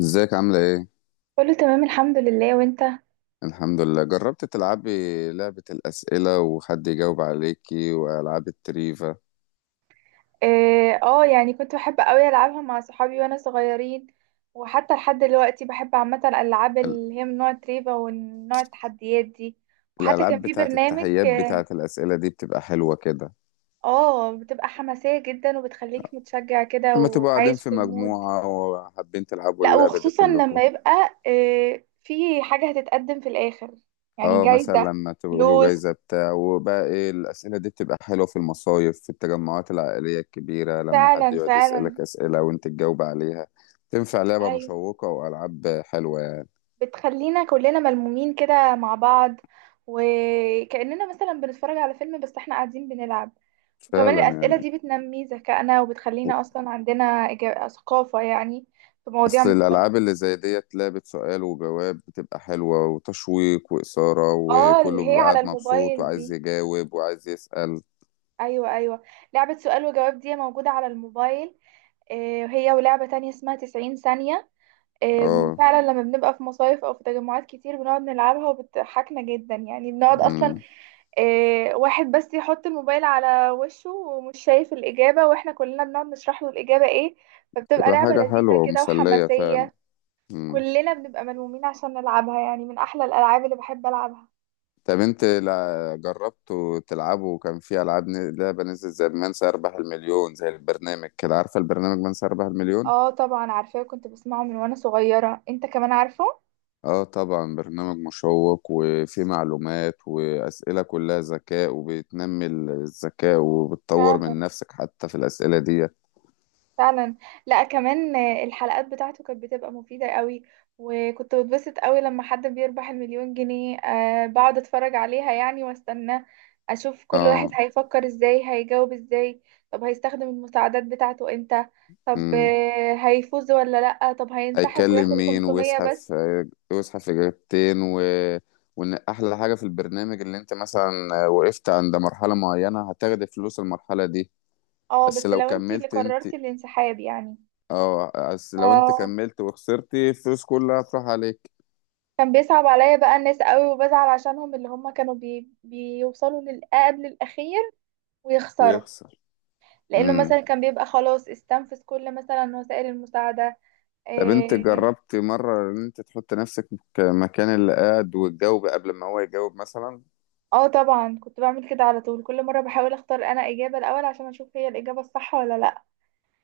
ازيك عاملة ايه؟ كله تمام الحمد لله، وانت؟ الحمد لله. جربت تلعبي لعبة الأسئلة وحد يجاوب عليكي وألعاب التريفا؟ اه، يعني كنت بحب قوي العبها مع صحابي وانا صغيرين. وحتى لحد دلوقتي بحب عامه الالعاب ال- اللي هي من نوع تريفا ونوع التحديات دي. وحتى كان الألعاب في بتاعة برنامج. التحيات بتاعة الأسئلة دي بتبقى حلوة كده اه، بتبقى حماسيه جدا وبتخليك متشجع كده لما تبقوا قاعدين وعايش في في المود. مجموعة وحابين تلعبوا لا، اللعبة دي وخصوصا كلكم؟ لما يبقى في حاجه هتتقدم في الاخر، يعني اه، مثلا جايزه، لما تبقوا له جايزة فلوس. بتاع. وبقى ايه، الأسئلة دي بتبقى حلوة في المصايف، في التجمعات العائلية الكبيرة لما حد فعلا يقعد فعلا. يسألك أسئلة وانت تجاوب عليها. تنفع لعبة أيوة. مشوقة وألعاب حلوة يعني. بتخلينا كلنا ملمومين كده مع بعض، وكأننا مثلا بنتفرج على فيلم بس احنا قاعدين بنلعب. وكمان فعلا الأسئلة يعني دي بتنمي ذكائنا وبتخلينا أصلا عندنا ثقافة، يعني في مواضيع اصل مختلفة. الالعاب اللي زي ديت لعبة سؤال وجواب بتبقى حلوة وتشويق وإثارة، اه، اللي وكله هي بيبقى على قاعد مبسوط الموبايل وعايز دي. يجاوب وعايز يسأل. أيوة أيوة، لعبة سؤال وجواب دي موجودة على الموبايل. هي ولعبة تانية اسمها 90 ثانية. اه. فعلا لما بنبقى في مصايف أو في تجمعات كتير بنقعد نلعبها وبتضحكنا جدا، يعني بنقعد أصلا امم إيه، واحد بس يحط الموبايل على وشه ومش شايف الإجابة واحنا كلنا بنقعد نشرح له الإجابة ايه. فبتبقى بتبقى لعبة حاجة لذيذة حلوة كده ومسلية فعلا. وحماسية، امم وكلنا بنبقى ملمومين عشان نلعبها، يعني من أحلى الألعاب اللي بحب ألعبها. طب انت جربتوا تلعبوا؟ كان في العاب لعبة نزلت زي من سيربح المليون، زي البرنامج كده. عارفة البرنامج من سيربح المليون؟ اه طبعا عارفاه، كنت بسمعه من وانا صغيرة، انت كمان عارفه؟ اه طبعا، برنامج مشوق وفيه معلومات وأسئلة كلها ذكاء وبتنمي الذكاء وبتطور فعلا من نفسك حتى في الأسئلة دي. فعلا. لا، كمان الحلقات بتاعته كانت بتبقى مفيدة قوي، وكنت بتبسط قوي لما حد بيربح المليون جنيه. بقعد اتفرج عليها يعني، واستنى اشوف كل واحد اه. هيفكر ازاي، هيجاوب ازاي، طب هيستخدم المساعدات بتاعته امتى، طب امم هيفوز ولا لا، طب هينسحب هيكلم وياخد مين 500 ويزحف. بس. يزحف إجابتين وإن أحلى حاجة في البرنامج اللي أنت مثلا وقفت عند مرحلة معينة هتاخد فلوس المرحلة دي. اه بس بس لو لو انتي اللي كملت أنت. قررتي الانسحاب يعني. اه، بس لو أنت آه، كملت وخسرت الفلوس كلها هتروح عليك. كان بيصعب عليا بقى الناس قوي وبزعل عشانهم، اللي هم كانوا بيوصلوا للقاب الأخير ويخسروا، ويخسر. لانه مثلا كان بيبقى خلاص استنفذ كل مثلا وسائل المساعده. طب انت إيه، جربت مرة ان انت تحط نفسك مكان اللي قاعد وتجاوب قبل ما هو يجاوب مثلا؟ اه طبعا كنت بعمل كده على طول، كل مره بحاول اختار انا اجابه الاول عشان اشوف هي الاجابه الصح ولا لا.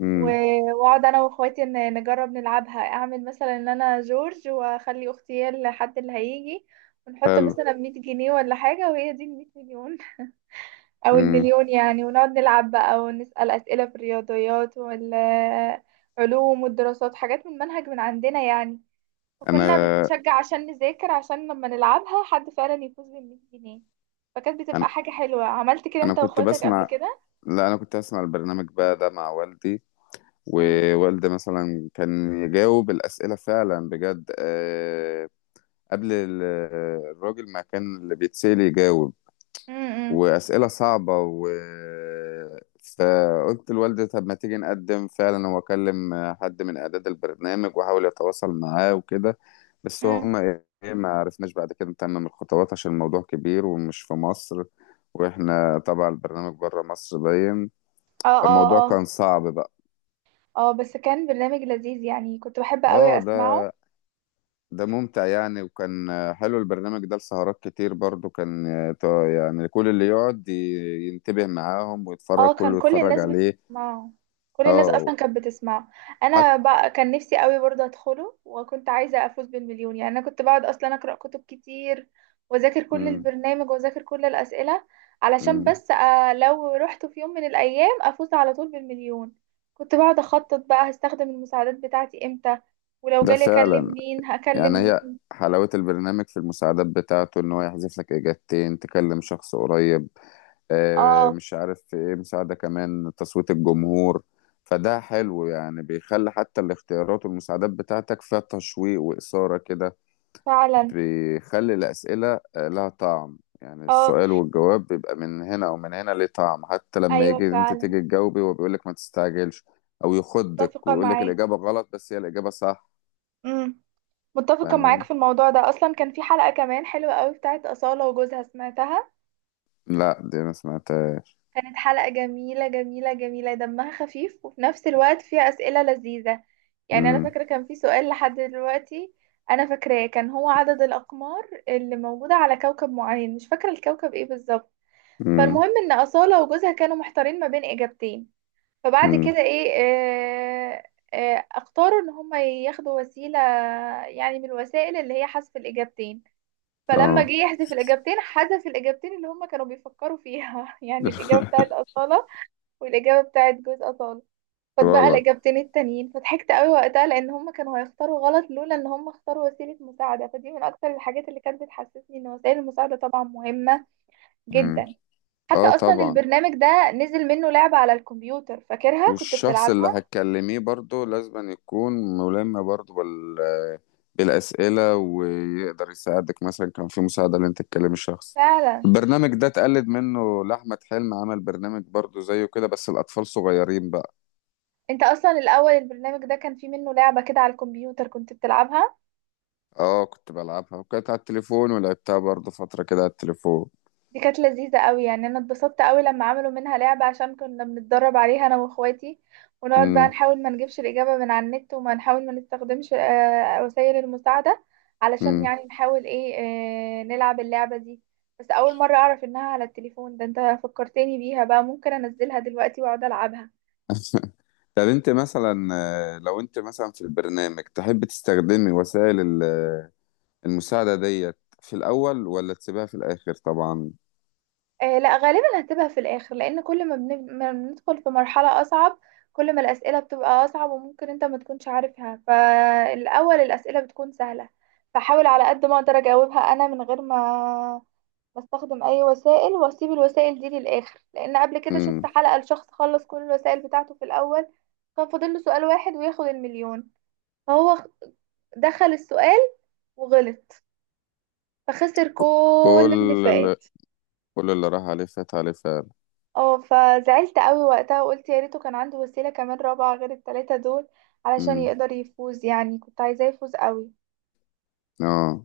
امم و- واقعد انا واخواتي نجرب نلعبها، اعمل مثلا ان انا جورج واخلي اختي هي الحد اللي هيجي، ونحط حلو. مثلا 100 جنيه ولا حاجة وهي دي ال 100 مليون أو امم المليون يعني، ونقعد نلعب بقى ونسأل أسئلة في الرياضيات وال علوم والدراسات، حاجات من منهج من عندنا يعني. فكنا انا بنتشجع عشان نذاكر، عشان لما نلعبها حد فعلا يفوز بال 100 جنيه. فكانت بتبقى انا حاجة حلوة. عملت كده انا انت كنت واخواتك قبل بسمع. كده؟ لا، انا كنت بسمع البرنامج بقى ده مع والدي. امم. ووالدي مثلا كان يجاوب الأسئلة فعلا بجد. قبل الراجل ما كان اللي بيتسأل يجاوب. امم. وأسئلة صعبة فقلت لوالدي طب ما تيجي نقدم فعلا. هو كلم حد من إعداد البرنامج وحاول يتواصل معاه وكده، بس امم. هم إيه، ما عرفناش بعد كده نتمم الخطوات عشان الموضوع كبير ومش في مصر. وإحنا طبعا البرنامج بره مصر باين. اه اه فالموضوع اه. كان صعب بقى. اه بس كان برنامج لذيذ يعني، كنت بحب قوي اه. ده اسمعه. ده ممتع يعني. وكان حلو البرنامج ده لسهرات كتير برضو، كان يعني كل اللي يقعد ينتبه معاهم ويتفرج اه كان كله كل يتفرج الناس عليه. بتسمعه، كل الناس اه، اصلا كانت بتسمعه. حتى. انا بقى كان نفسي قوي برضه ادخله، وكنت عايزه افوز بالمليون، يعني انا كنت بقعد اصلا اقرا كتب كتير واذاكر كل البرنامج واذاكر كل الاسئله، علشان بس لو رحت في يوم من الايام افوز على طول بالمليون. كنت بقعد اخطط بقى هستخدم المساعدات بتاعتي امتى، ولو ده جالي فعلا اكلم مين هكلم يعني هي مين. حلاوة البرنامج في المساعدات بتاعته ان هو يحذف لك اجابتين، تكلم شخص قريب. اه مش عارف في ايه، مساعدة كمان تصويت الجمهور. فده حلو يعني، بيخلي حتى الاختيارات والمساعدات بتاعتك فيها تشويق وإثارة كده. فعلا. بيخلي الأسئلة لها طعم. يعني اه السؤال والجواب بيبقى من هنا أو من هنا، ليه طعم حتى لما ايوه يجي أنت فعلا. تيجي تجاوبي هو بيقول لك ما تستعجلش أو يخدك متفقه ويقول لك معاك. الإجابة غلط، بس هي الإجابة صح. امم. متفقة معاك فاهماني؟ في الموضوع ده. أصلا كان في حلقة كمان حلوة قوي بتاعت أصالة وجوزها، سمعتها؟ لا دي أنا سمعتها. كانت حلقة جميلة جميلة جميلة، دمها خفيف وفي نفس الوقت فيها أسئلة لذيذة. يعني أنا امم فاكرة كان في سؤال لحد دلوقتي أنا فاكراه، كان هو عدد الأقمار اللي موجودة على كوكب معين، مش فاكرة الكوكب إيه بالظبط. امم فالمهم إن أصالة وجوزها كانوا محتارين ما بين إجابتين، فبعد كده امم إيه آه آه اختاروا إن هما ياخدوا وسيلة، يعني من الوسائل اللي هي حذف الإجابتين. فلما جه اه. يحذف الإجابتين، حذف الإجابتين اللي هما كانوا بيفكروا فيها يعني الإجابة بتاعت أصالة والإجابة بتاعت جوز أصالة، فاتبقى غلط. الإجابتين التانيين. فضحكت قوي وقتها، لأن هما كانوا هيختاروا غلط لولا إن هما اختاروا وسيلة مساعدة. فدي من أكتر الحاجات اللي كانت بتحسسني إن وسائل المساعدة طبعا مهمة امم جدا. حتى اه أصلا طبعا. البرنامج ده نزل منه لعبة على الكمبيوتر، فاكرها كنت والشخص اللي بتلعبها؟ هتكلميه برضه لازم يكون ملم برضه بالأسئلة ويقدر يساعدك. مثلا كان في مساعدة اللي انت تكلم الشخص. فعلا. البرنامج ده اتقلد منه لأحمد حلمي، عمل برنامج برضه زيه كده بس الأطفال صغيرين بقى. انت اصلا الاول البرنامج ده كان فيه منه لعبة كده على الكمبيوتر كنت بتلعبها. اه كنت بلعبها، وكانت على التليفون ولعبتها برضه فترة كده على التليفون. دي كانت لذيذة قوي، يعني انا اتبسطت قوي لما عملوا منها لعبة، عشان كنا بنتدرب عليها انا واخواتي، ونقعد بقى امم نحاول ما نجيبش الإجابة من على النت، وما نحاول ما نستخدمش وسائل المساعدة، علشان امم يعني نحاول ايه، نلعب اللعبة دي. بس اول مرة اعرف انها على التليفون، ده انت فكرتني بيها بقى، ممكن انزلها دلوقتي واقعد العبها. طب انت مثلا لو انت مثلا في البرنامج تحب تستخدمي وسائل المساعدة ديت في الأول ولا تسيبها في الآخر؟ طبعا. آه لا، غالبا هتبقى في الاخر، لان كل ما ما بندخل في مرحلة اصعب، كل ما الاسئلة بتبقى اصعب وممكن انت ما تكونش عارفها. فالاول الاسئلة بتكون سهلة، فحاول على قد ما اقدر اجاوبها انا من غير ما بستخدم اي وسائل، واسيب الوسائل دي للاخر، لان قبل كده شفت امم حلقة لشخص خلص كل الوسائل بتاعته في الاول، كان فاضل له سؤال واحد وياخد المليون، فهو دخل السؤال وغلط، فخسر كل اللي كل اللي فات. كل اللي راح عليه فات عليه فعلا. اه فزعلت قوي وقتها وقلت يا ريته كان عنده وسيلة كمان رابعة غير التلاتة دول، علشان امم يقدر يفوز، يعني كنت عايزاه يفوز قوي. اه.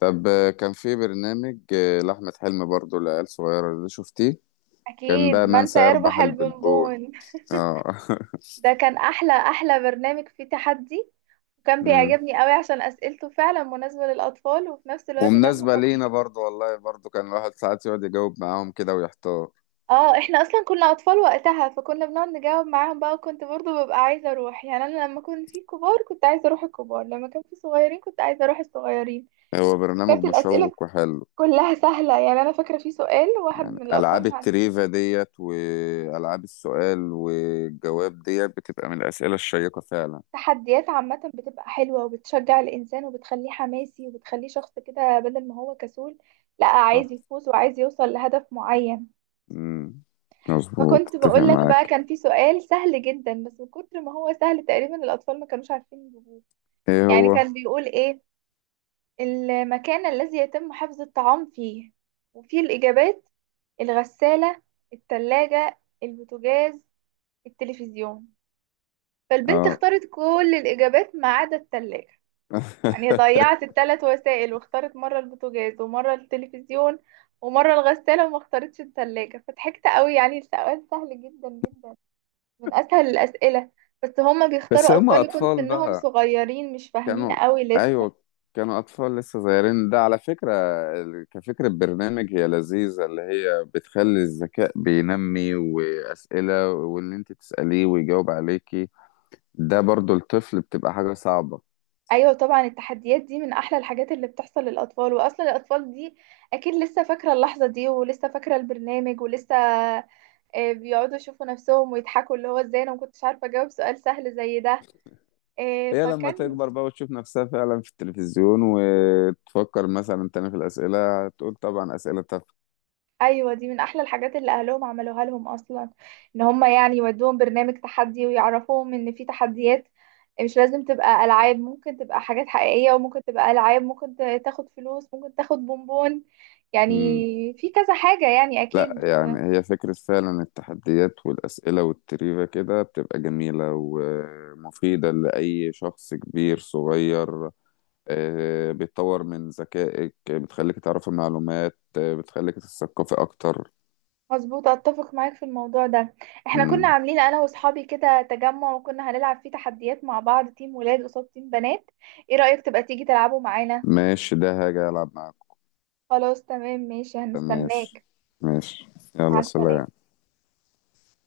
طب كان في برنامج لأحمد حلمي برضو لعيال صغيرة، ده شفتيه؟ كان اكيد، بقى من من سيربح سيربح البلبون. البونبون؟ اه ده كان احلى احلى برنامج فيه تحدي، وكان امم بيعجبني قوي عشان اسئلته فعلا مناسبة للاطفال وفي نفس الوقت دمه ومناسبة خفيف. لينا برضو والله، برضو كان الواحد ساعات يقعد يجاوب معاهم كده ويحتار. اه احنا اصلا كنا اطفال وقتها، فكنا بنقعد نجاوب معاهم بقى، وكنت برضو ببقى عايزة اروح، يعني انا لما كنت في كبار كنت عايزة اروح الكبار، لما كان في صغيرين كنت عايزة اروح الصغيرين. هو برنامج وكانت الأسئلة مشوق وحلو. كلها سهلة، يعني أنا فاكرة في سؤال واحد من ألعاب الأطفال مع. التريفا ديت وألعاب السؤال والجواب ديت بتبقى من الأسئلة الشيقة فعلا. التحديات عامة بتبقى حلوة وبتشجع الإنسان وبتخليه حماسي وبتخليه شخص كده بدل ما هو كسول، لا اه. عايز يفوز وعايز يوصل لهدف معين. امم مظبوط، فكنت اتفق بقولك بقى معاك. كان في سؤال سهل جدا، بس من كتر ما هو سهل تقريبا الأطفال ما كانوش عارفين يجيبوه. ايه يعني هو؟ كان بيقول إيه، المكان الذي يتم حفظ الطعام فيه، وفيه الإجابات: الغسالة، التلاجة، البوتاجاز، التلفزيون. فالبنت اه اختارت كل الإجابات ما عدا التلاجة، يعني ضيعت الثلاث وسائل، واختارت مرة البوتاجاز ومرة التلفزيون ومرة الغسالة، وما اختارتش التلاجة. فضحكت قوي، يعني السؤال سهل جدا جدا، من أسهل الأسئلة. بس هما بس بيختاروا هم أطفال يكون اطفال سنهم بقى. صغيرين، مش فاهمين كانوا. قوي لسه. ايوه، كانوا اطفال لسه صغيرين ده على فكره. كفكره برنامج هي لذيذه، اللي هي بتخلي الذكاء بينمي واسئله واللي انت تساليه ويجاوب عليكي. ده برضو الطفل بتبقى حاجه صعبه. أيوة طبعا، التحديات دي من أحلى الحاجات اللي بتحصل للأطفال. وأصلا الأطفال دي أكيد لسه فاكرة اللحظة دي، ولسه فاكرة البرنامج، ولسه بيقعدوا يشوفوا نفسهم ويضحكوا، اللي هو ازاي انا ما كنتش عارفه اجاوب سؤال سهل زي ده. آه، هي لما فكان تكبر بقى وتشوف نفسها فعلا في التلفزيون وتفكر مثلا تاني في الاسئله تقول طبعا اسئله ايوه دي من احلى الحاجات اللي اهلهم عملوها لهم اصلا، ان هم يعني يودوهم برنامج تحدي ويعرفوهم ان في تحديات، مش لازم تبقى العاب، ممكن تبقى حاجات حقيقيه، وممكن تبقى العاب، ممكن تاخد فلوس، ممكن تاخد بونبون يعني، تافهه. في كذا حاجه يعني لا اكيد. يعني هي فكرة فعلا، التحديات والأسئلة والتريفة كده بتبقى جميلة ومفيدة لأي شخص كبير صغير. بتطور من ذكائك، بتخليك تعرف المعلومات، بتخليك تتثقفي أكتر. مظبوط، اتفق معاك في الموضوع ده. احنا كنا مم. عاملين انا واصحابي كده تجمع، وكنا هنلعب فيه تحديات مع بعض، تيم ولاد قصاد تيم بنات. ايه رأيك تبقى تيجي تلعبوا معانا؟ ماشي ده هاجي ألعب معاكم. خلاص تمام، ماشي، ماشي. هنستناك. ماشي. مع يلا السلامة. سلام.